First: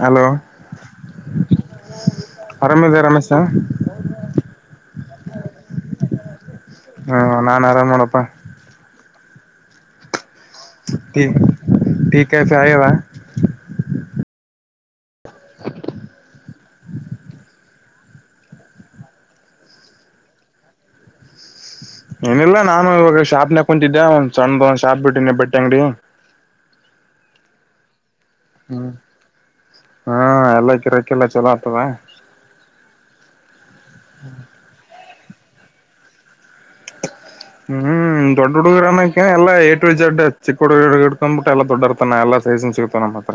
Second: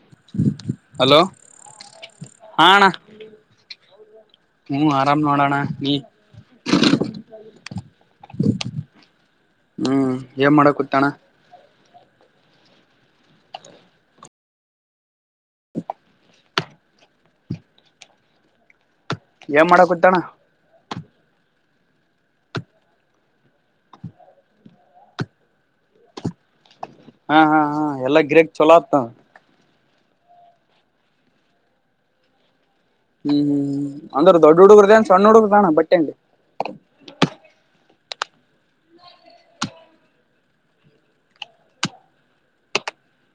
Hello hello ಹಾ ಆರಾಮ ಅಣ್ಣ ಇದಿಯ ರಮೇಶ ಹ್ಮ್ ಆರಾಮ್ ನೋಡೋಣ ನೀ ಹಾ ನಾನು ಆರಾಮ ನೋಡಪ್ಪಾ. ಹ್ಮ್. ಏನ ಮಾಡಕುತ್ತಿನ್ನ. ಟೀ ಟೀ ಕಾಫಿ ಆಗ್ಯಾವ. ಏನ ಮಾಡಕುತಿಣ. ಏನಿಲ್ಲಾ ನಾನು ಇವಾಗ ಶಾಪ್ನ. ಕುಂತಿದ್ದ ಒಂದ ಚಂದ. [unintelligible] ಬಟ್ಟೆ ಅಂಗಡಿಯು. ಹಾ ಹಾ ಹಾ ಎಲ್ಲ. ಗಿರಾಕಿ ಚಲೋ ಹತ್ತವ. ಹಾ ಎಲ್ಲ ಗಿರಾಕ್ಕೆಲ್ಲ ಚಲೋ ಆಗ್ತವ. ಹ್ಮ್ ಅಂದ್ರ ದೊಡ್ಡ ಹುಡುಗ್ರದೇನ ಸಣ್ಣ. ಸಣ್ಣ ಹುಡುಗರದೇನ ಬಟ್ಟಿ ಅಂಗಡಿ. ಹ್ಮ್- ದೊಡ್ಡ ಹುಡುಗರ್ ಅನಕ ಎಲ್ಲಾ ಏಟುಜೆಡ್ ಚಕ್ಕ ಹುಡುಗ ಹಗ ಹಿಡ್ಕೊಂಡ್ಬಿಟ್ಟ ಎಲ್ಲ ದೊಡ್ಡರ್ತಾನ ಎಲ್ಲಾ ಸೈಜನ್ ಚಿಕ್ತಾನ ಮಾತ್ರ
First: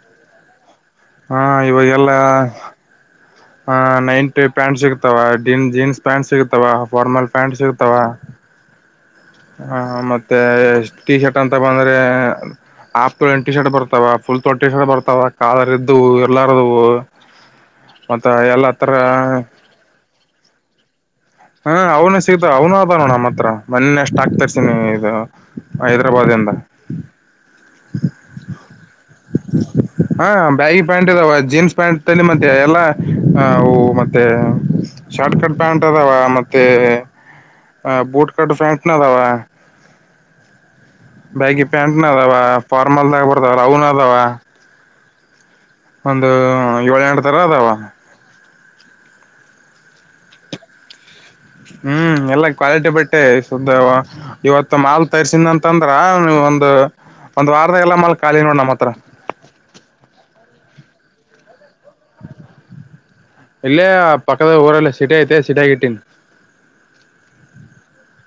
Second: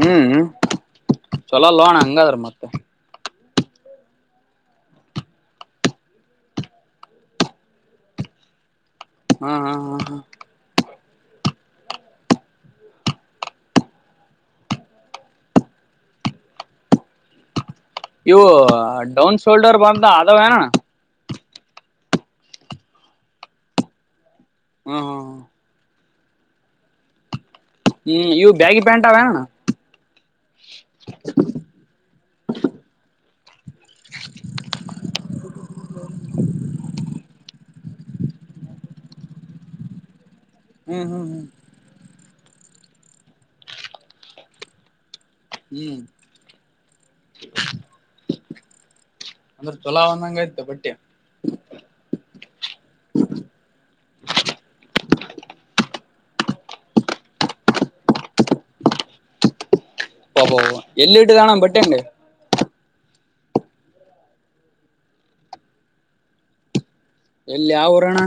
ಹ್ಮ್ ಹಾ ಚಲೋ ಅಲ್ವೋ ಅಣ್ಣ ಇವಾಗೆಲ್ಲ ಹಂಗಾದ್ರ ಮತ್ತೆ ಹ ನೈಂಟ್ ಪ್ಯಾಂಟ್ ಸಿಗ್ತಾವ ಜೀನ್ಸ್ ಪ್ಯಾಂಟ್ ಸಿಗತಾವ ಫಾರ್ಮಲ್ ಪ್ಯಾಂಟ್ ಸಿಗ್ತಾವ ಹಾ ಮತ್ತೆ ಎಷ್ಟ ಟಿ ಶರ್ಟ್ ಅಂತ ಬಂದ್ರೆ ಆಫ ತೋಳ ಟಿ ಶರ್ಟ್ ಬರ್ತಾವ ಫುಲ್ ತೋ ಟಿ ಶರ್ಟ್ ಬರ್ತಾವ ಕಾಲರ್ ಇದ್ದವು ಇರ್ಲಾರದುವು ಇವು ಡೌನ್ ಶೋಲ್ಡರ್ ಬಂದ [unintelligible] ಹ್ಮ ಅವ್ನು ಸಿಗ್ತ ಅವ್ನು ಆದಾವ ನಮ್ಮ ಹತ್ರ ಮೊೆನ್ನೇ ಸ್ಟಾಕ್ ಥಗ್ ಹ್ಮ ಇದು ಹ್ಮ [unintelligible] [unintelligible] ಹ್ಮ್ ಇವು ಬ್ಯಾಗಿ ಪೆಂಟ್ ಅವೇನನ ಹಾ ಬ್ಯಾಗಿ ಪ್ಯಾಂಟ್ ಇದದಾವ ಜೀನ್ಸ್ ಪ್ಯಾಂಟ್ಲ್ಲಿ ಮತ್ತೆ ಎಲ್ಲ ಮತ್ತೆ ಶಾರ್ಟ್ ಕಟ್ ಪ್ಯಾಂಟ್ ಅದಾವ ಮತ್ತೆ ಹ ಬೂಟ್ ಕಟ್ ಪ್ಯಾಂಟ್ ನದಾವ ಹ್ಮ್ ಹ್ಮ್ ಹ್ಮ್ ಬ್ಯಾಗಿ ಪ್ಯಾಂಟ್ ನದಾವ ಫಾರ್ಮಲ್ದಾಗ ಬರಾದಾರ ಅವನ ಅದಾವ ಹ್ಮ್ ಒಂದು ಏಳ ಎಂಟ ತರ ಅದಾವ. ಅಂದ್ರ ಚಲೋ ಅದಾವ ಅಂದಾಗ ಆಯ್ತು ಬಟ್ಟಿ. ಹ್ಮ್ ಎಲ್ಲ ಕ್ವಾಲಿಟಿ ಬಟ್ಟೆ ಸುದ್ದ ಅವ ಇವತ್ತ ಮಾಲ್. ತರ್ಸಿದಂತಂದ್ರ ಒಂದ ಒಂದ್ ವಾರದಾಗ ಎಲ್ಲ ಮಾಲ್ ಖಾಲಿ ನೋಡ ನಮ್ಮ ಹತ್ರ. ಇಲ್ಲ ಅಣ್ಣ ಬಟ್ಟಿ. [unintelligible] ಇಲ್ಲೇ ಪಕ್ಕದಲ್ಲಿ ಊರಲ್ಲ ಸಿಟಿ ಐತೆ ಸಿಟ್ಯಾಗ ಇಟ್ಟಿನಿ. ಎಲ್ಲಿ ಯಾವ ಊರಣ.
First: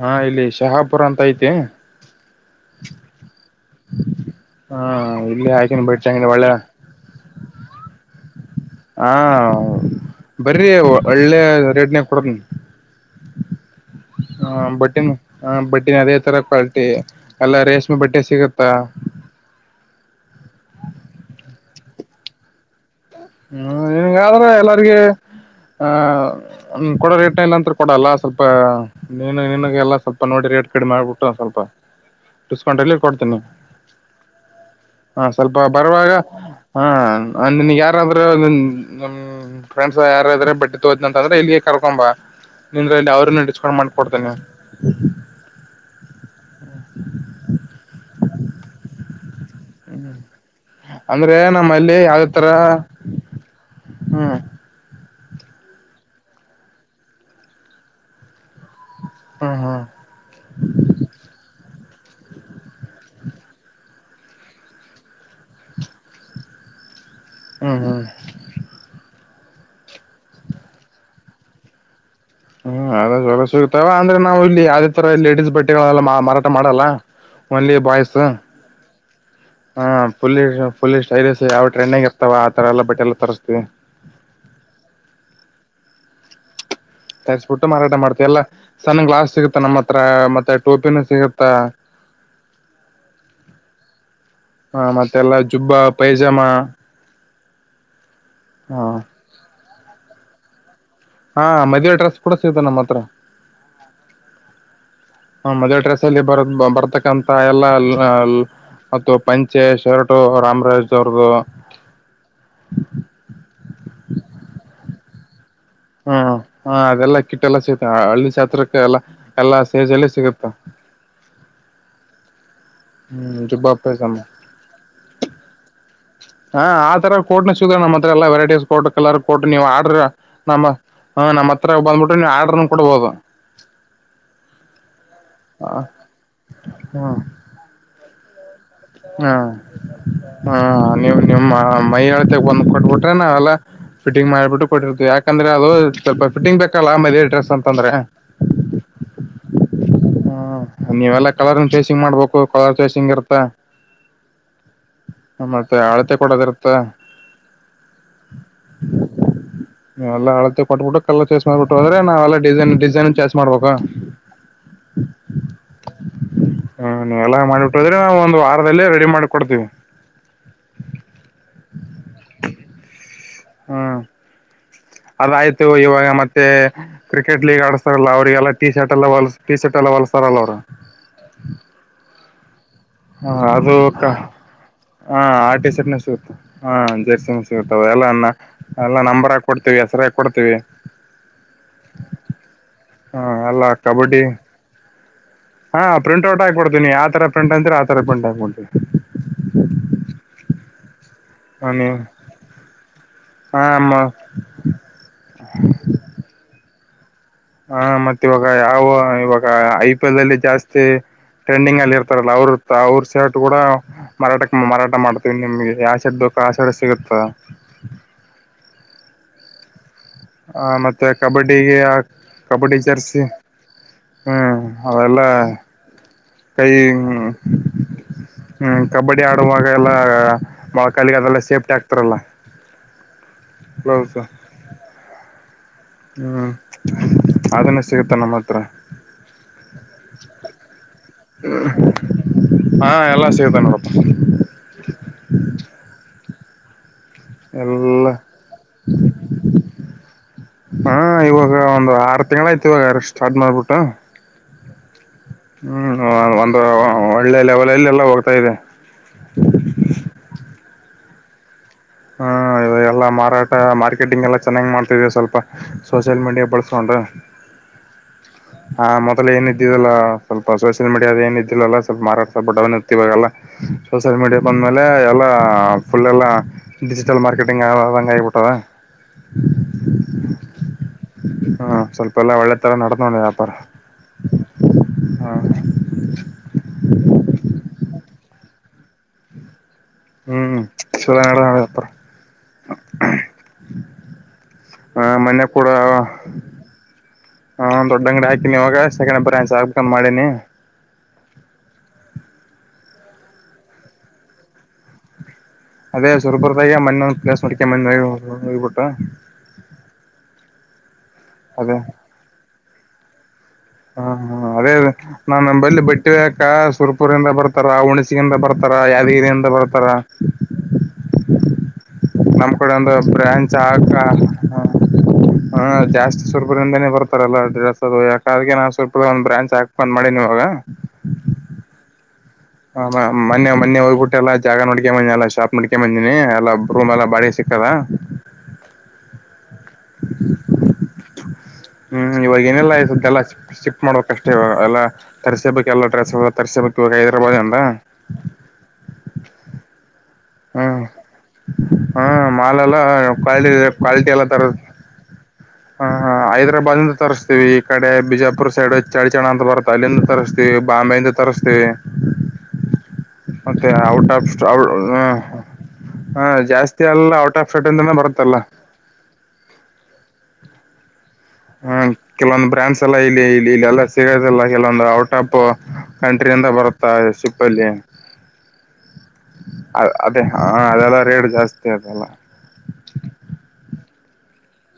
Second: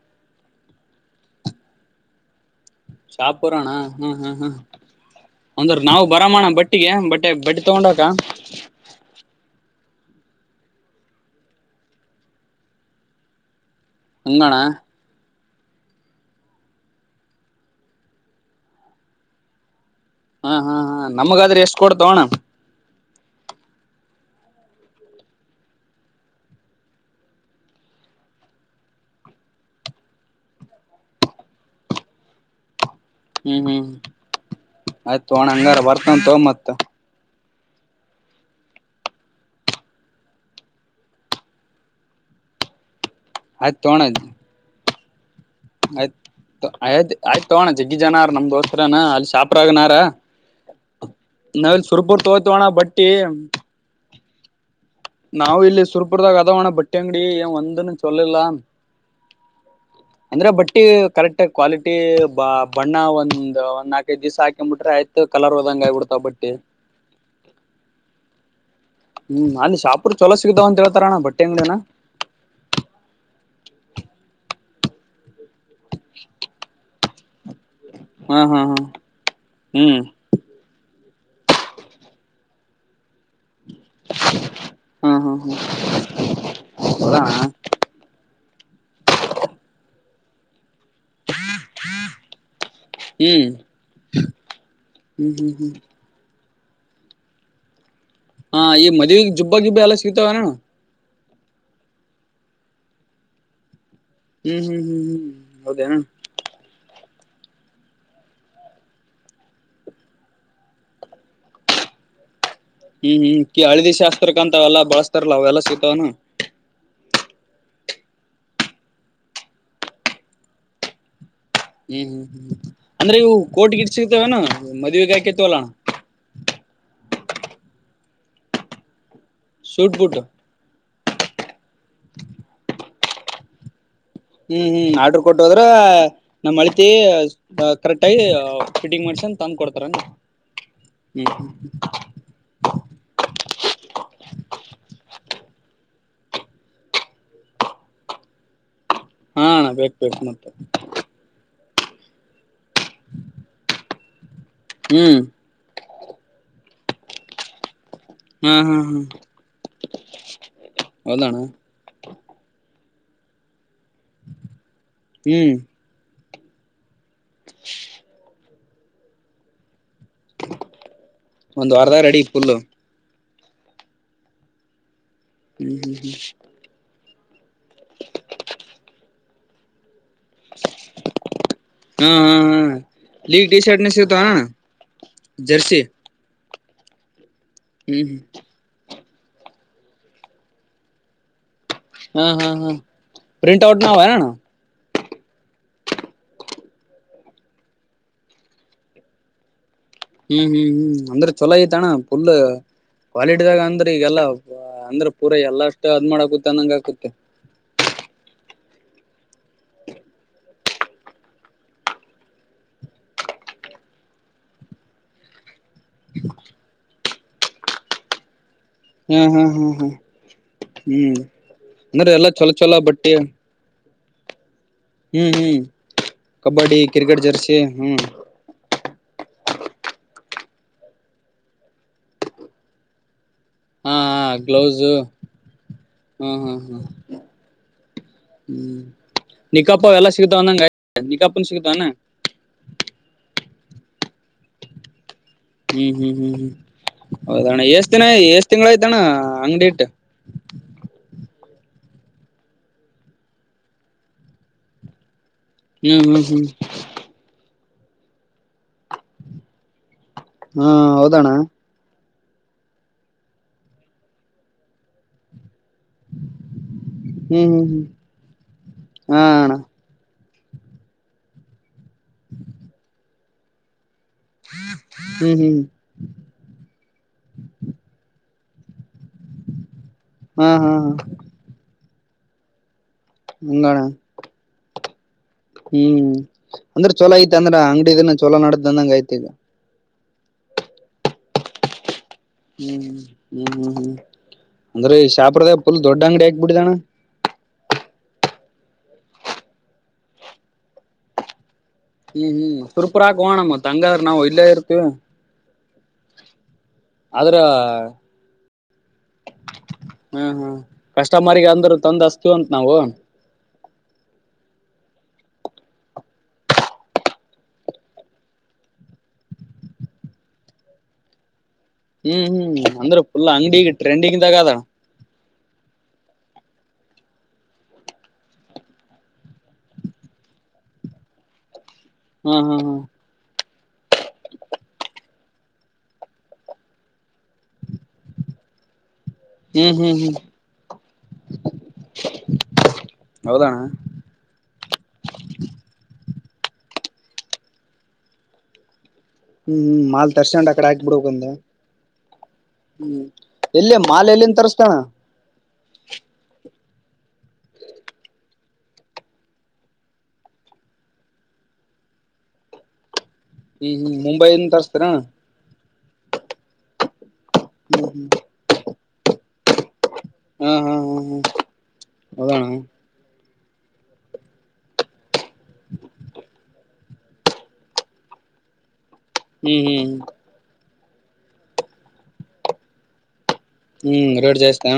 ಹಾ ಇಲ್ಲಿ ಶಹಾಪುರ ಅಂತ ಐತಿ. ಶಾಪುರಣ ಹ್ಮ್ ಹ್ಮ್ ಹ್ಮ್ ಹಾ ಇಲ್ಲಿ ಹಾಕಿನ ಹಂಗಾರನಾವು ಬಟ್ಟಿ ಅಂಗಡಿ ಬರಾಮೋಣ ಒಳ್ಳೆ ಬಟ್ಟಿಗೆ ಬಟ್ಟೆ ಬಟ್ಟಿ ತಗೊಂಡ ಹೋಗಕ್ಕ. ಹಾ. ಬರೀ ಒಳ್ಳೆ ರೇಟ್ ನ್ಯಾಗ ಕೊಡತನ. ಹ ಹಂಗಣ ಬಟ್ಟಿನು. ಹ ಬಟ್ಟೆನ ಅದೇ ತರ ಕ್ವಾಲಿಟಿ ಎಲ್ಲ ರೇಷ್ಮೆ ಬಟ್ಟೆ ಸಿಗತ್ತ. ಹಾ ಹಾ ಹಾ ನಮಗಾದ್ರ ಎಷ್ಟ ಕೊಡ್ತೋ ಅಣ್ಣ. ಹ್ಮ್ ನಿನ್ಗಾದ್ರೆ ಎಲ್ಲರಿಗ ಆ ಕೊಡೊ ರೇಟ್ ನ್ಯಾಗ ಅಂತ್ರ ಕೊಡಲ್ಲ ಸ್ವಲ್ಪ [unintelligible] ನಿನಗೆ ಎಲ್ಲ ಸ್ವಲ್ಪ ನೋಡಿ ರೇಟ್ ಕಡಿಮಿ ಮಾಡ್ಬಿಟ್ಟು ಸ್ವಲ್ಪ ಡಿಸ್ಕೌಂಟ್ ಅಲ್ಲಿ. ಕೊಡ್ತೀನಿ ಹ್ಮ್ ಹ್ಮ್ ಹ ಆಯ್ತ್ ತೋಣ ಸ್ವಲ್ಪ ಹಂಗಾರ ಬರುವಾಗ ಬರ್ತನ್ ತೋ ಮತ್ ಹ ಅಂದ್ ನಿನಿಗ್ ಯಾರು ಯಾರ್ರ್ ಫ್ರೆಂಡ್ಸ್ ಯಾರ್ರೆ ಬಟ್ಟಿ ತೋದನ ಅಂತ ಅಂದ್ರೆ ಇಲ್ಲಿಗೆ ಕರ್ಕೊಂಬ ನಿಂದ್ರಲ್ಲಿ ಅವ್ ಡಿಸ್ಕೌಂಟ್ ಆಯ್ತ್ ಮಾಡ್ಕೊಡ್ತೀನಿ. [inaudible] ಆಯ್ತ ಆಯ್ ಆಯ್ ತೋಣ ಜಗ್ಗಿ ಜನ ನಮ್ ದೋಸ್ತ್ರನ. ಅ ಅಲ್ ಶಾಪ್. ಹ್ಮ್ ಅಂದ್ರೆ ನಾವಿಲ್ಲಿ ನಮ್ಮಲ್ಲಿ ಸುರ್ಪುರ್ ಯಾವ್ದ ತರ ತೋತೋಣ ಬಟ್ಟಿ ಹ್ಮ್ ನಾವು ಇಲ್ಲಿ ಸುರ್ಪುರದಾಗ ಅದಾವಣ್ಣ ಬಟ್ಟೆ ಅಂಗಡಿ ಏ ಒಂದ ಚೊಲಿಲ್ಲಾ. ಹ್ಮ್ ಹ್ಮ್ ಅಂದ್ರೆ ಬಟ್ಟಿ ಕರೆಕ್ಟ್ ಕ್ವಾಲಿಟಿ ಬ ಬಣ್ಣ ಒಂದ್ ನಾಲ್ಕೈದು ದಿವಸ ಹಾಕ್ಬಿಟ್ರೆ ಆಯ್ತು ಕಲರ್ ಹೋದಂಗ ಆಗಿಬಿಡ್ತಾವ ಬಟ್ಟಿ. ಹ್ಮ ಹ್ಮ್ಮ್ ಹ್ಮ್ ಅಲ್ಲಿ ಶಾಪ್ರರು ಚಲೋ ಸಿಗ್ದಾವ ಅಂತ ಹೇಳ್ತಾರಣ್ಣ ಬಟ್ಟೆ ಅಂಗಡಿ ಹ್ಮ್ಮ್ ಅದಾಗೆ ಅದು ಸಸಿಗತವಾ ಅಂದ್ರೆ ನಾವು ಇಲ್ಲಿ ಯಾವುದೇ ತರ ಲೇಡೀಸ್ ಬಟ್ಟೆಗಳೆಲ್ಲ ಮಾರಾಟ ಮಾಡಲ್ಲ ಒನ್ಲಿ ಬಾಯ್ಸ್ ಹ ಹಾ ಹಾ ಹಾ ಹ್ಮ್ ಪುಲ್ಲಿ ಪುಲ್ಲಿ. ಹೌದು ಸರ್ ಯಾವ ಟ್ರೆಂಡಿಂಗ್ರ್ತ ಆ ತರ ಎಲ್ಲ ಬಟ್ಟೆಗಳನ್ನ ತರಿಸ್ತಿವಿ. [unintelligible] ಹು. ಹು. ಹೂ. ತರಿಸಿಬಿಟ್ಟು ಮಾರಾಟ ಮಾಡ್ತಲ್ಲಾ. ಸಣ್ಣ ಗಾಲಾಸ್ಟ್ ಸಿಗುತ್ತ ನಮ್ಮ್ ಹತ್ರ ಮತ್ತೆ ಟೋಪಿನ ಸಿಗುತ್ತ ಹ್ಮ್ ಹ್ಮ್ ಮತ್ತೆಲ್ಲಾ ಹ್ಮ್ ಜುಬ್ಬ ಹ್ಮ್ ಪೈಜಾಮಾ ಹಾ ಹ ಈ ಮದುವೆಗೆ ಜುಬ್ಬ. ಬಾಜ ಬಾಲಲ್ಲ ಸಿಗತಾವವ್ಣ ಹಾ ಮದ್ವೆ ಡ್ರಸ್ ಕೂಡ ಸಿಗತ ನಮ್ಮ ಹತ್ರ. ಹ್ಮ್ ಹ್ಮ್ ಹ್ಮ್ ಹ ಮದರ್ ಹೌದೇನ ಡ್ರೆಸ್ ಅಲ್ಲಿ ಬರೋ ಬರ್ತಕ್. ಸ್ಟಂತ ಎಲ್ಲ ಅಲ್ಲ ಅಲ್ ಮತ್ತು ಪಂಚೆ ಶರ್ಟ ರಾಮರಾಜ್ ಅವ್ರದು. ಹ್ಮ್ ಹ್ಮ್ ಹಳದಿ ಶಾಸ್ತ್ರಕ್ಕ ಅಂತ ಅವೆಲ್ಲ ಬಳಸ್ತಾರಲ್ಲ ಅವೆಲ್ಲ ಹ್ಮ ಹ ಅದೆಲ್ಲ ಕಿಟ್ಟ ಎಲ್ಲ ಸಿಗುತ್ತೆ ಹಳ್ಳಿ ಶಾಸ್ತ್ರಕ್ಕೆ ಎಲ್ಲಾ ಎಲ್ಲಾ ಸ್ಮೆಜ್ ಎಲ್ಲ ಸಿಗುತ್ತ. ಹ್ಮ್ ಹ್ಮ್ ಹ್ಮ್. ಅಂದ್ರೆ ಇವು ಹ್ಮ್ ಜುಬ್ಬಾ ಕೋರ್ಟ್ ಗಿಟ್ ಪೈಜಾಮ ಸಿಗ್ತವನ ಮದ್ವೆಗೆ ಹಾಕುತ್ತೇವಲ್ಲ ಹಾ ಆ ತರ ಕೋಟು ಸಿಗುದ್ರ ನಮ್ ಹತ್ರ ಎಲ್ಲ ವೆರೈಟೀಸ್ ಕೋಟು ಕಲರ್. ಕೊಟ್ಟು ನೀವು ಸೂಟ್ ಆರ್ಡ್ರ ಬೂಟ್ ನಮ್ಮ ಹಾ ನಮ್ಮ ಹತ್ರ ಬಂದುಬಿಟ್ಟು ನೀವು ಆಡರ್ ಕೊಡ್ಬೋದು ಹ್ಮ್ ಹ್ಮ್ ಆಡ್ರು ಕೊಟ್ಟ ಹೋದ್ರೆ ಹ ನಮ್ಮ್ ಅಳತೆ ಕರೆಕ್ಟ್ ಆಗಿ ಹ ಹ್ಮ ಹಾ ನೀವು ಹ್ಮ್ ನಿಮ್ಮ್ ಮೈ ಅಳತೆ ಬಂದು ಕೊಟ್ಬಿಟ್ರೆ ನಾವೆಲ್ಲ ಫಿಟಿಂಗ್ ಮಾಡಿಬಿಟ್ಟು ಕೊಟ್ಟಿರ್ತೇವಿ ಯಾಕಂದ್ರೆ ಅದು ಸ್ವಲ್ಪ ಫಿಟಿಂಗ್ ಬೇಕಲ್ಲ ಆಮೇಲೆ ಈ ಡ್ರೆಸ್ ಅಂತ ಅಂದ್ರೆ ಹಾ ಅಣ್ಣ ಬೇಕ್ ಬೇಕ್ ಮತ್ತ ಹ್ಮ ನೀವೆಲ್ಲ ಕಲರ್. [unintelligible] ಇಂಗ್ ಮಾಡ್ಬೇಕು ಕಲರ್ ಫೇಸಿಂಗ್ ಇರುತ್ತೇ ಹ್ಮ್ ಮತ್ತೆ ಅಳತೆ ಕೊಡೋದರ್. ತಗ. ಹಾ ಹಾ ಹಾ ಎಲ್ಲ ಅಳತೆ ಕೊಟ್ಬಿಟ್ಟು ಕಲ್ಲರ್ ಹೌದಣ್ಣ ಚೇಸ್ ಮಾಡ್ಬಿಟ್ಟು ಹದ್ರೆ ನಾವೆಲ್ಲ ಡಿಸೈನ್ ಡಿಸ. ಏನನ್ ಚಾಸ್ ಮಾಡಬೇಕಾ. [inaudible] ಹ್ಮ್. ಹಾ ನೀ ಎಲ್ಲ ಮಾಡಿಟ್ಟೋದ್ರೆ ಒಂದು ವಾರ ಆಮೇಲೆ ರೆಡಿ ಮಾಡ್ಕೊಡ್ತೀನಿ. ಒಂದ್ ವಾರ್ದಾಗ್ ರೆಡಿ ಫುಲ್ಲು. ಹಾಂ ಅದಾಯ್ತು ಹ್ಮ್ ಇವಾಗ ಹ್ಮ್ ಮತ್ತೆ ಕ್ರಿಕೆಟ್ ಲೀಗ್ ಆಡುಸ್ತಾರಲ್ಲ ಅವ್ರಿಗೆಲ್ಲ ಟೀ ಶರ್ಟ್ ಎಲ್ಲ ಹೊಲ್ಸ್ ಟೀ ಶರ್ಟ್ ಎಲ್ಲ ಹೊಲ್ಸ್ ಪರಲ್ಲವ್ರ ಹ್ಮ್ ಹಾಂ ಅದು ಕ ಹಾಂ ಆ ಟೀ ಜರ್ಸಿ ಶರ್ಟ್ ನಂಗ್ ಸಿಗುತ್ತೆ. ಹಾಂ ಜೆರ್ಸಿನೂ ಸಿ ಗುತ್ತವೆ ಎಲ್ಲ ಹ್ಮ್ ಹ್ಮ್ ನ ಎಲ್ಲಾ ನಂಬರ್ ಹಾಕ್ಕೊಡ್ತೀವಿ ಹೆಸ್ರ್ ಹಾಕ್ಕೊಡ್ತೀವಿ. ಹ ಹ ಹ ಪ್ರಿಂಟ್ ಎಲ್ಲ ಔಟ್ ನ ಕಬಡ್ಡಿ ಹೊಯಣು ಹಾ ಪ್ರಿಂಟ್ ಔಟ್ ಆಕೊಡ್ತೀನಿ, ಯಾತರ ಪ್ರಿಂಟ್ ಅಂತಿರೋ ಆತರ ಪ್ರಿಂಟ್ ಆಕೊಡ್ತೀನಿ. ಹ್ಮ್ ಹ್ಮ್ ಹ್ಮ್. ಅಂದ್ರೆ ಚಲೋ ಐತಣ. ಫುಲ್ ಕ್ವಾಲಿಟಿದಾಗ ಹಾ ಅಂದ್ರ ಈ ಎಲ್ಲಾ ಅಂದ್ರ ಪೂರ ಎಲ್ಲ ಅಷ್ಟು ಅದ್ [unintelligible] ಮಾಡಾಕುತ್ತ ಅಂದಂಗ ಆಕ [unintelligible] [inaudible] ಹ ಮತ್ತ ಇವಾಗ ಯಾವ ಇವಾಗ ಐ ಪಿ ಎಲ್ ಅಲ್ಲಿ ಜಾಸ್ತಿ ಟ್ರೆಂಡಿಂಗ್ ಅಲ್ಲಿ ಇರ್ತಾರಲ್ಲ, ಅವ್ರ ಅವ್ರ ಸರ್ಟ್ ಕೂಡ ಮಾರಾಟಕ್ ಮಾರಾಟ ಮಾಡ್ತೀವಿ ನಿಮ್ಗೆ. ಯಾವ್ ಸರ್ಟ್ ಬೇಕೋ ಆ ಸರ್ಟ್ ಸಿಗುತ್ತಾ ಹ್ಮ್ ಹಾ ಹೂಂ ಹೂಂ. ಆ ಮತ್ತೆ, ಕಬಡ್ಡಿಗೆ ಆ ಎಲ್ಲಾ ಚೊಲೋ ಕಬಡ್ಡಿ ಚೊಲೋ ಬಟ್ಟಿ ಜರ್ಸಿ. ಹ್ಮ್ ಅವೆಲ್ಲ ಹ್ಮ್ ಹ್ಮ್ ಕೈ ಕಬಡ್ಡಿ ಕ್ರಿಕೆಟ್ ಜರ್ಸಿ ಹ್ಮ್ [unintelligible] ಹ್ಮ [unintelligible] ಕಬಡ್ಡಿ ಆಡುವಾಗ ಎಲ್ಲ, ಮೊಳ್ಕಾಲಿಗೆ ಅದೆಲ್ಲ ಸೇಫ್ಟಿ ಆಕ್ತಾರಲ್ಲಾ? ಹಾ ಹ ಗ್ಲೌಸು, ಹ್ಮ ಹ್ಮ ಹ್ಮ್ ಹ ಅದನ್ನ ಸಿಗುತ್ತ ನಮ್ಮ ಹತ್ರ ಹ್ಮ ನಿಕಾಪ ಎಲ್ಲ ಸಿಗತಾವ ಅಂದಾಂಗ್ ಆಯ್ತ್. ನಿಕಾಪನು ಸಿಗುತ್ ತಾನೆ? ಹ [unintelligible] ಹ್ಮ್ ಹ್ಮ್ ಹ್ಮ್ ಹ್ಮ್ ಹೌದಣ್ಣ, ಎಷ್ಟ್ ದಿನ ಎಲ್ಲ ಎಷ್ಟ್ ತಿಂಗಳಾಯ್ತಣ್ಣ ಆ ಅಂಗಡಿಯಿಟ್ಟ್? ಈವಾಗ ಒಂದು ಆರು ತಿಂಗಳಾಯಿತು ಇವಾಗ ಅವ್ರು ಸ್ಟಾರ್ಟ್ ಮಾಡ್ಬಿಟ್ಟು ಹ್ಮ್ [unintelligible] ಒಂದು ಒಳ್ಳೆ ಲೆವೆಲ್ ಬೆಲ್ ಎಲ್ಲ ಹೊರಡ್ತಾ ಇದೆ. ಹಾ ಹಾ ಹೌದಣ್ಣ ಹ್ಮ್ ಎಲ್ಲಾ ಮಾರಾಟ, ಮಾರ್ಕೆಟಿಂಗ್ ಎಲ್ಲ ಚೆನ್ನಾಗ್ ಮಾಡ್ತ ಇದೀವಿ ಸ್ವಲ್ಪ. Social media ಬಳಸ್ಕೊಂಡ. ಹ್ಮ್ ಹ್ಮ್ ಆ ಹ್ಮ್ ಹಾ ಮೊದಲ ಅಣ್ಣ ಏನಿದ್ದಿದಲ್ಲ ಸ್ವಲ್ಪ ಸೋಷಿಯಲ್ ಮೀಡಿಯಾದ ಏನ್ ಇದ್ದಿಲ್ಲಲ್ಲ ಸ್ವಲ್ಪ ಮಾರಾಟ ಸ್ವಲ್ಪ ಡೌನಿತ್ತು, ಇವಾಗೆಲ್ಲ ಸೋಷಿಯಲ್ ಮೀಡಿಯಾ ಬಂದಮೇಲೆ, ಎಲ್ಲಾ ಹ್ಮ್ ಹ್ಮ್ ಫುಲ್ ಎಲ್ಲ ಡಿಜಿಟಲ್ ಮಾರ್ಕೆಟಂಗ್ [unintelligible] [unintelligible] ಹಾ ಹಾ ಹಾ [unintelligible] ಒಳ್ಳೆತರ ನೋ [unintelligible] ನನ್ ಯಾಪಾರ ಹಂಗಣ ಹ್ಮ್, ಅಂದ್ರೆ ಚಲೋ ಐತ ಅಂದ್ರ ಅಂಗಡಿ ಇದ ಚಲೋ ನಡದನ್ನಂಗ್ ಆಯ್ತೀಗ. ಹ್ಮ್, ಶರ ನಡ ನ [unintelligible] ಹತ್ರ ಹ್ಮ್ ಹ್ಮ್ ಹ್ಮ್ ಹ್ಮ್, ಅಂದ್ರೆ ಹ ಈ ಮೊನ್ನೆ ಶಹಾಪುರದಾಗ ಪುಲ್ ದೊಡ್ಡ ಅಂಗಡಿ ಹಾಕ್ಬಿಟ್ಟಿದ್ದಣ್ಣ. ಹಾ ದೊಡ್ಡ ಅಂಗಡಿ ಹಾಕೀನಿ, ಇವಾಗ ಸೆಕಂಡ್ ಬ್ರಾಂಸ್ ಹಾಕ್ಬೇಕಂತ್ ಮಾಡೀನಿ. ಹ್ಮ್ ಹ್ಮ್ ಸುರ್ಪುರಾಕೋಗೋಣ ಮತ್ ಹಂಗಾದ್ರ ನಾವ್ ಇಲ್ಲೇ ಇರ್ತಿವಿ. ಅದೇ ಸುರಪುರದಾಗ ಮಣ್ಣು ಆದ್ರ ಪ್ಲಸ್ ಮಡಿಕೆ ಮಣ್ಣ ಹೋಗಬಿಟ್ಟು [unintelligible] ಕಷ್ಟಮರಿಗೆ ಅಂದ್ರು ತಂದ್ ಅಷ್ಟೊಂದು ನಾವು ಹಾಂ ಹಾಂ ಅದೇದೆ ನಾ ನಂಬಲ್ಲಿ ಬಟ್ಟಿ ಒಯಾಕ ಸುರ್ಪುರಿಂದ ಬರ್ತಾರ ಹುಣಸಗಿಂದ ಬರ್ತಾರ ಯಾದಗಿರಿಯಿಂದ ಬರ್ತಾರ ನಮ್ ಕಡೆ ಹ್ಮ್ ಒಂದು ಅಂದ್ರ ಫುಲ್ ಬ್ರ್ಯಾಂಚ್ ಅಂಗಡಿಗೆ ಆಕ ಟ್ರೆಂಡಿಂಗ್ದಾಗ ಅದ ಹಾ ಜಾಸ್ತಿ ಸುರ್ಪುರ್ ಇಂದಾನೆ ಬರ್ತಾರ್ ಎಲ್ಲ ಡ್ರೆಸ್ ಅದು ಯಾಕ್ ಅದ್ಕೆ ನಾ ಸುರ್ಪುರದಾಗ್ ಒಂದ್ ಬ್ರಾಂಚ್ ಹಾಕ್ಬೇಕ್ ಅಂತ್ ಮಾಡಿನ್ ಇವಾಗ ಹಾ ಹಾ ಹಾ ಅ ಮ ಮೊನ್ನೆ ಮೊನ್ನೆ ಹೋಗ್ಬುಟ್ ಎಲ್ಲಾ ಜಾಗ ನೋಡ್ಕ್ಯಮ್ಬಂದಿನ್ ಎಲ್ಲಾ ಇಷ್ ಚಾಪ್ ಮಾಡಿಕ್ಯನ್ಬಂದೀನಿ ಎಲ್ಲ ರೂಮ್ ಎಲ್ಲ ಬಾಡ್ಗೆಗ್ ಸಿಕ್ತದ ಹ್ಮ್ ಹ್ಮ್ ಹ್ಮ್ ಹ್ಮ್ ಇವಾಗ್ ಏನಿಲ್ಲ ಇಷ್ಟೊತ್ಗೆಲ್ಲ ಶಿಪ್ಟ್ ಹೌದಣ ಶಿಫ್ಟ್ ಮಾಡ್ಬೇಕಷ್ಟೆ ಈವಾಗ, ಎಲ್ಲ ತರ್ಸೇ ಬೇಕ್ ಎಲ್ಲ ಡ್ರೆಸ್ ತರ್ಸೇಬೇಕಿವಾಗ್ ಹೈದರಾಬಾದ್ ಎಂದ ಹ್ಮ್ ಮಾಲ್ ತರ್ಸ್ಕೊಂಡ್ ಆಕಡೆ ಹ್ಮ್ ಹಾಕಿ ಬಿಡ್ಬೇಕಂದ ಹ ಮಾಲೆೆಲ್ಲ ಹ್ಮ್ ಕ್ವಾಲ್ಟಿದೆ ಎಲ್ಲಿ ಮಾಲ್ ಕ್ವಾಲ್ಟಿ ಎಲ್ಲ ಎಲ್ಲಿಂದ ತರದ್ ತರ್ಸ್ತಾನ ಹಾಹಾ ಹೈದ್ರಾಬಾದಿಂದ ತರಸ್ತೀವಿ ಈ ಕಡೆ ಬಿಜಾಪುರ್ ಸೈಡ್ ಚಳ್ಚಣ ಅಂತ ಬರುತ್ತೆ ಅಲ್ಲಿಂದ ತರಸ್ತೀವಿ ಬಾಂಬೆಯಿಂದ ತರಸ್ತೀವಿ ಮತ್ತೆ ಹ್ಮ್ ಹ್ಮ್ ಔಟ್ ಆಫ್ ಮುಂಬೈಯಿಂದ ತರ್ಸ್ತೀರ ಹ್ಮ್ [unintelligible] ಹಾ ಜಾಸ್ತಿ ಎಲ್ಲಾ ಒ ಟಾಪ್ ಶೆಡ್ ಇಂದಾನೆ ಹ್ಮ್ ಬರುತ್ ಎಲ್ಲ. ಆಹಾಹಾಹ. ಹ್ಞಾಂ ಕೆಲವೊಂದ್ ಬ್ರಾಂಡ್ಸ್ ಎಲ್ಲಾ ಇಲ್ಲಿ ಇಲ್ಲೆಲ್ಲ ಸೇರಿದ್ರೆ [unintelligible] ಟಾಪು ಕಂಟ್ರಿಯಿಂದ ಬರು ಆ ಎ ಸಿಪ್ಪಲ್ಲಿ. ಹ್ಮ್ ಅ ಹ್ಮ್ ಅದೇ ಹಾ ಹಾ ಅದೆಲ್ಲ ರೇಟ್ ಜಾಸ್ತಿ ಅದೆಲ್ಲ. ಹ್ಮ್ ರೇಟ್ ಜಾಸ್ತಿನ?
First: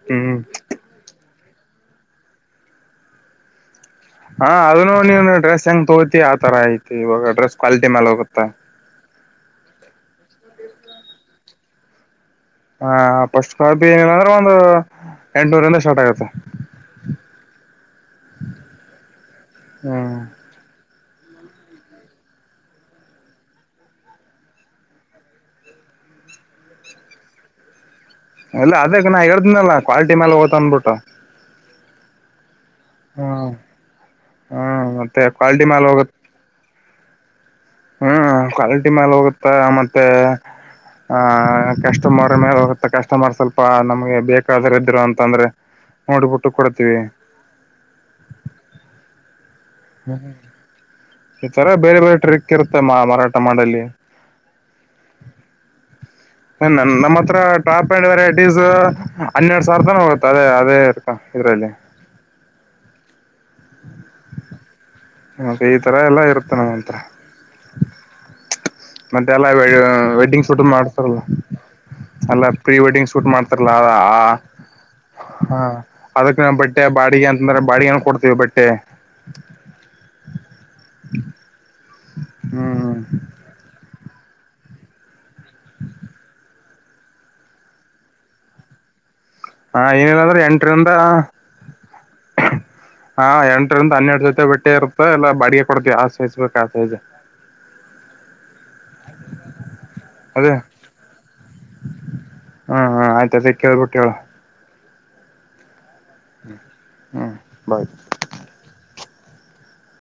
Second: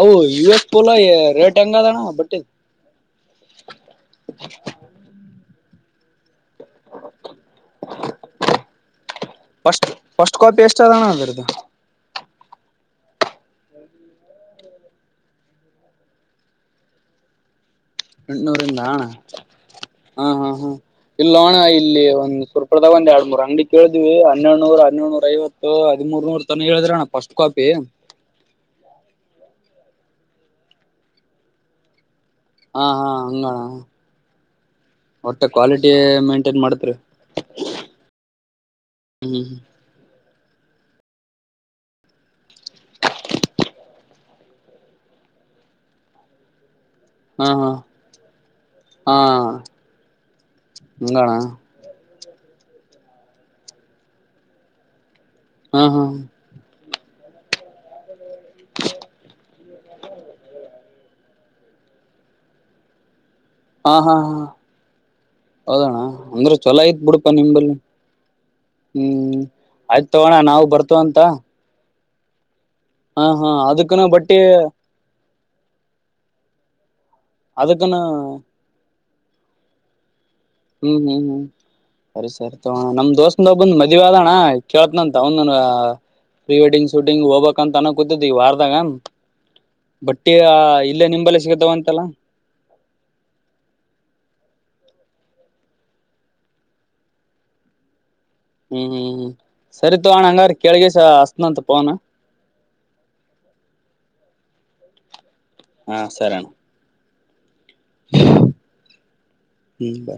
ಅವು ಹ್ಮ್ ಯು ಎಸ್ ಪೋಲಾ ಯ ರೆ ಹೆಂಗಣ ಬಟ್ಟೆ ಹಾ ಅದುನು ನೀವನು ಡ್ರೆಸ್ ಹೆಂಗ್ ತಗೋ ತಿಯ ಅದ್ ತರ ಐತಿ ಇವಾಗ ಡ್ರೆಸ್ ಕ್ವಾಲಿಟಿ ಮೇಲ್ ಹೋಗುತ್ತೆ. ಫಸ್ಟ್ ಫಸ್ಟ್ ಕಾಪಿ ಎಷ್ಟ ಅದಣ ಅದ್ರದ್ದು ಹಾ ಫಸ್ಟ್ ಕಾಪಿ ಏ ಏನಂದ್ರೆ ಒಂದು ಎಂಟುನೂರಿಂದ ಸ್ಟಾರ್ಟ್ ಆಗುತ್ತೆ. ಎಂಟುನುರಿಂದ ಅಣ ಹ್ಮ್ ಹಾ ಹಾ ಹ ಇಲ್ಲ ಅಣ್ಣ ಇಲ್ಲಿ ಒಂದ್ ಸುರ್ರ್ಪದಾಗ ಒಂದ್ ಎರಡ್ಮೂರ್ ಅಂಗಡಿ ಕೇಳಿದ್ವಿ ಹನ್ನೆರಡ್ ನೂರ್ ಹನ್ನೆರಡ್ ನೂರೈವತ್ತು ಹದಿಮೂರ್ ನೂರ್ ತನ ಹೇಳಿದ್ರ ಅಣ್ಣ ಫಸ್ಟ್ ಕಾಪಿ. ಅಲ್ಲ ಅದ ಕ ನಾ ಹೇಳಿದ್ನಲ್ಲ ಕ್ವಾಲ್ ಟಿ ಮೇಲ್ ಹೋಗುತ್ ಅನ್ಬಿಟ್ಟು. ಹಾ ಹಾ ಹಂಗಣ್ಣ. ಹ್ಮ್ ಮತ್ತೆ ಕ್ವಾಲಿಟಿ ಮಾಲ್ ಹೋಗುತ್ತೆ. ಮಾಡ್ತೀರಿ. ಹ್ಮ್ ಕ್ವಾಲಿಟಿ ಮ್ಯಾಲ ಹೋಗುತ್ತ ಹ್ಮ್ ಮತ್ತೆ. ಆಹ ಕಸ್ಟಮರ್ ಮೇಲೆ ಹೋಗುತ್ತ ಕಸ್ಟಮರ್ ಸ್ವಲ್ಪ ನಮ್ಗೆ ಬೇಕಾದರ ಇದ್ರು ಅಂತಂದ್ರೆ ನೋಡ್ಬಿಟ್ಟು ಕೊಡ್ತೀವಿ. ಹಾ ಹಾ ಹಾ. ಹ್ಮ. ಹಂಗಣ ಈ ತರ ಬೇರೆ ಬೇರೆ ಟ್ರಿಕ್ ಇರುತ್ತೆ ಮಾ ಮರಾಟ ಮಾಡಲಿ. ಹಾ ಹಾ. ನಮ್ಮ ಹತ್ರ ಟಾಪ್ ಪ್ಯಾಂಟ್ [unintelligible] ಫೀಸು ಹನ್ನೆರಡು ಸಾವಿರ ರೂಪಾಯಿ ಏನೋ ಹೋಗುತ್ತೆ ಅದೇ ಅದೇ ಹತ್ರ. ಯಾದ್ರಲ್ಲಿ. ಹಾ ಹಾ ಹಾ ಮತ್ತೆ ಈ ಹೌದಣ ತರ ಎಲ್ಲಾ ಅಂದ್ರೆ ಇರುತ್ತೆ ನಮ್ಮ ಚೊಲೋ ಹತ್ರ ಐತ್ ಬಿಡಪಾ ನಿಂಬಲ್ಲಿ ಮತ್ತೆ ಹ್ಮ್ ಎಲ್ಲ ಆಯ್ತತ್ ತವೋಣ್ಣ ನಾವು ಬರ್ತವಂತ. ಅಲ್ಲ ಪ್ರೀ ವೆಡ್ಡಿಂಗ್ ಹಾ ಶೂಟ್ ಹಾ ಮಾಡ್ತಾರಲ ಅದಕ್ಕನ ಆ ಬಟ್ಟಿ ಹಾ ಅದಕ್ ನಾನ್ ಬಟ್ಟೆ ಬಾಡಿಗೆ ಅಂತ್ ಅಂದ್ರೆ ಅದಕ್ಕನ ಬಾಡಿಗೆನು ಕೊಡ್ತೀವ್ ಬಟ್ಟೆ. [inaudible] ನೀನ್ ಏನು? ಸರಿ ಸರಿ ತಗೋಣ ಹ್ಮ್ ನಮ್ ದೋಸ್ತ್ನಂದ್ ಒಬ್ಬಂದ್ ಮದ್ [unintelligible] ಅಣ ಕೇಳ್ತ್ನಂತ ತಾವುನ್ ನನಗ ಪ್ರೀ ವೆಡ್ಡಿಂಗ್ ಶೂಟಿಂಗ್ ಹೋಗ್ಬೇಕ್ ಅಂತ ಅನ್ಕೊತ್ತಿದ್ದೆ ಈ ವಾರದಾಗ ಹಾ ಬಟ್ಟಿ ಏನಿಲ್ಲಂದ್ರೆ ಎಂಟ್ರಿಂದ, ಇಲ್ಲೇ ನಿಂಬಲ್ಲಿ ಸಿಗತಾವ ಅಂತಲ್ಲ ಹಾ ಎಂಟ್ರಿಂದ ಹನ್ನೆರಡ್ ಜೊತೆ ಬಟ್ ಟ್ಟೆ ಇರುತ್ತೆ, ಎಲ್ಲಾ ಬಾಡ್ಗೆಗ್ ಕೊಡ್ತಿವಿ ಯಾವ್ ಸೈಜ್ ಬೇಕೋ ಆ ಸೈಜ್ ಹ್ಮು ಸರಿ ತಗೋ ಅಣ ಹಂಗಾರ ಕೆೇಳಗೆಸ ಹಸನಂತ್ ಹ್ಮಹಾ ಆಯ್ತ್ ಅದೇ ಕೇಳ್ಬಟ್ ಹೇಳು. ಹಾ ಸರಿ ಅಣ್ಣ ಹ. [unintelligible] ಹ್ಮ್ ಬಾ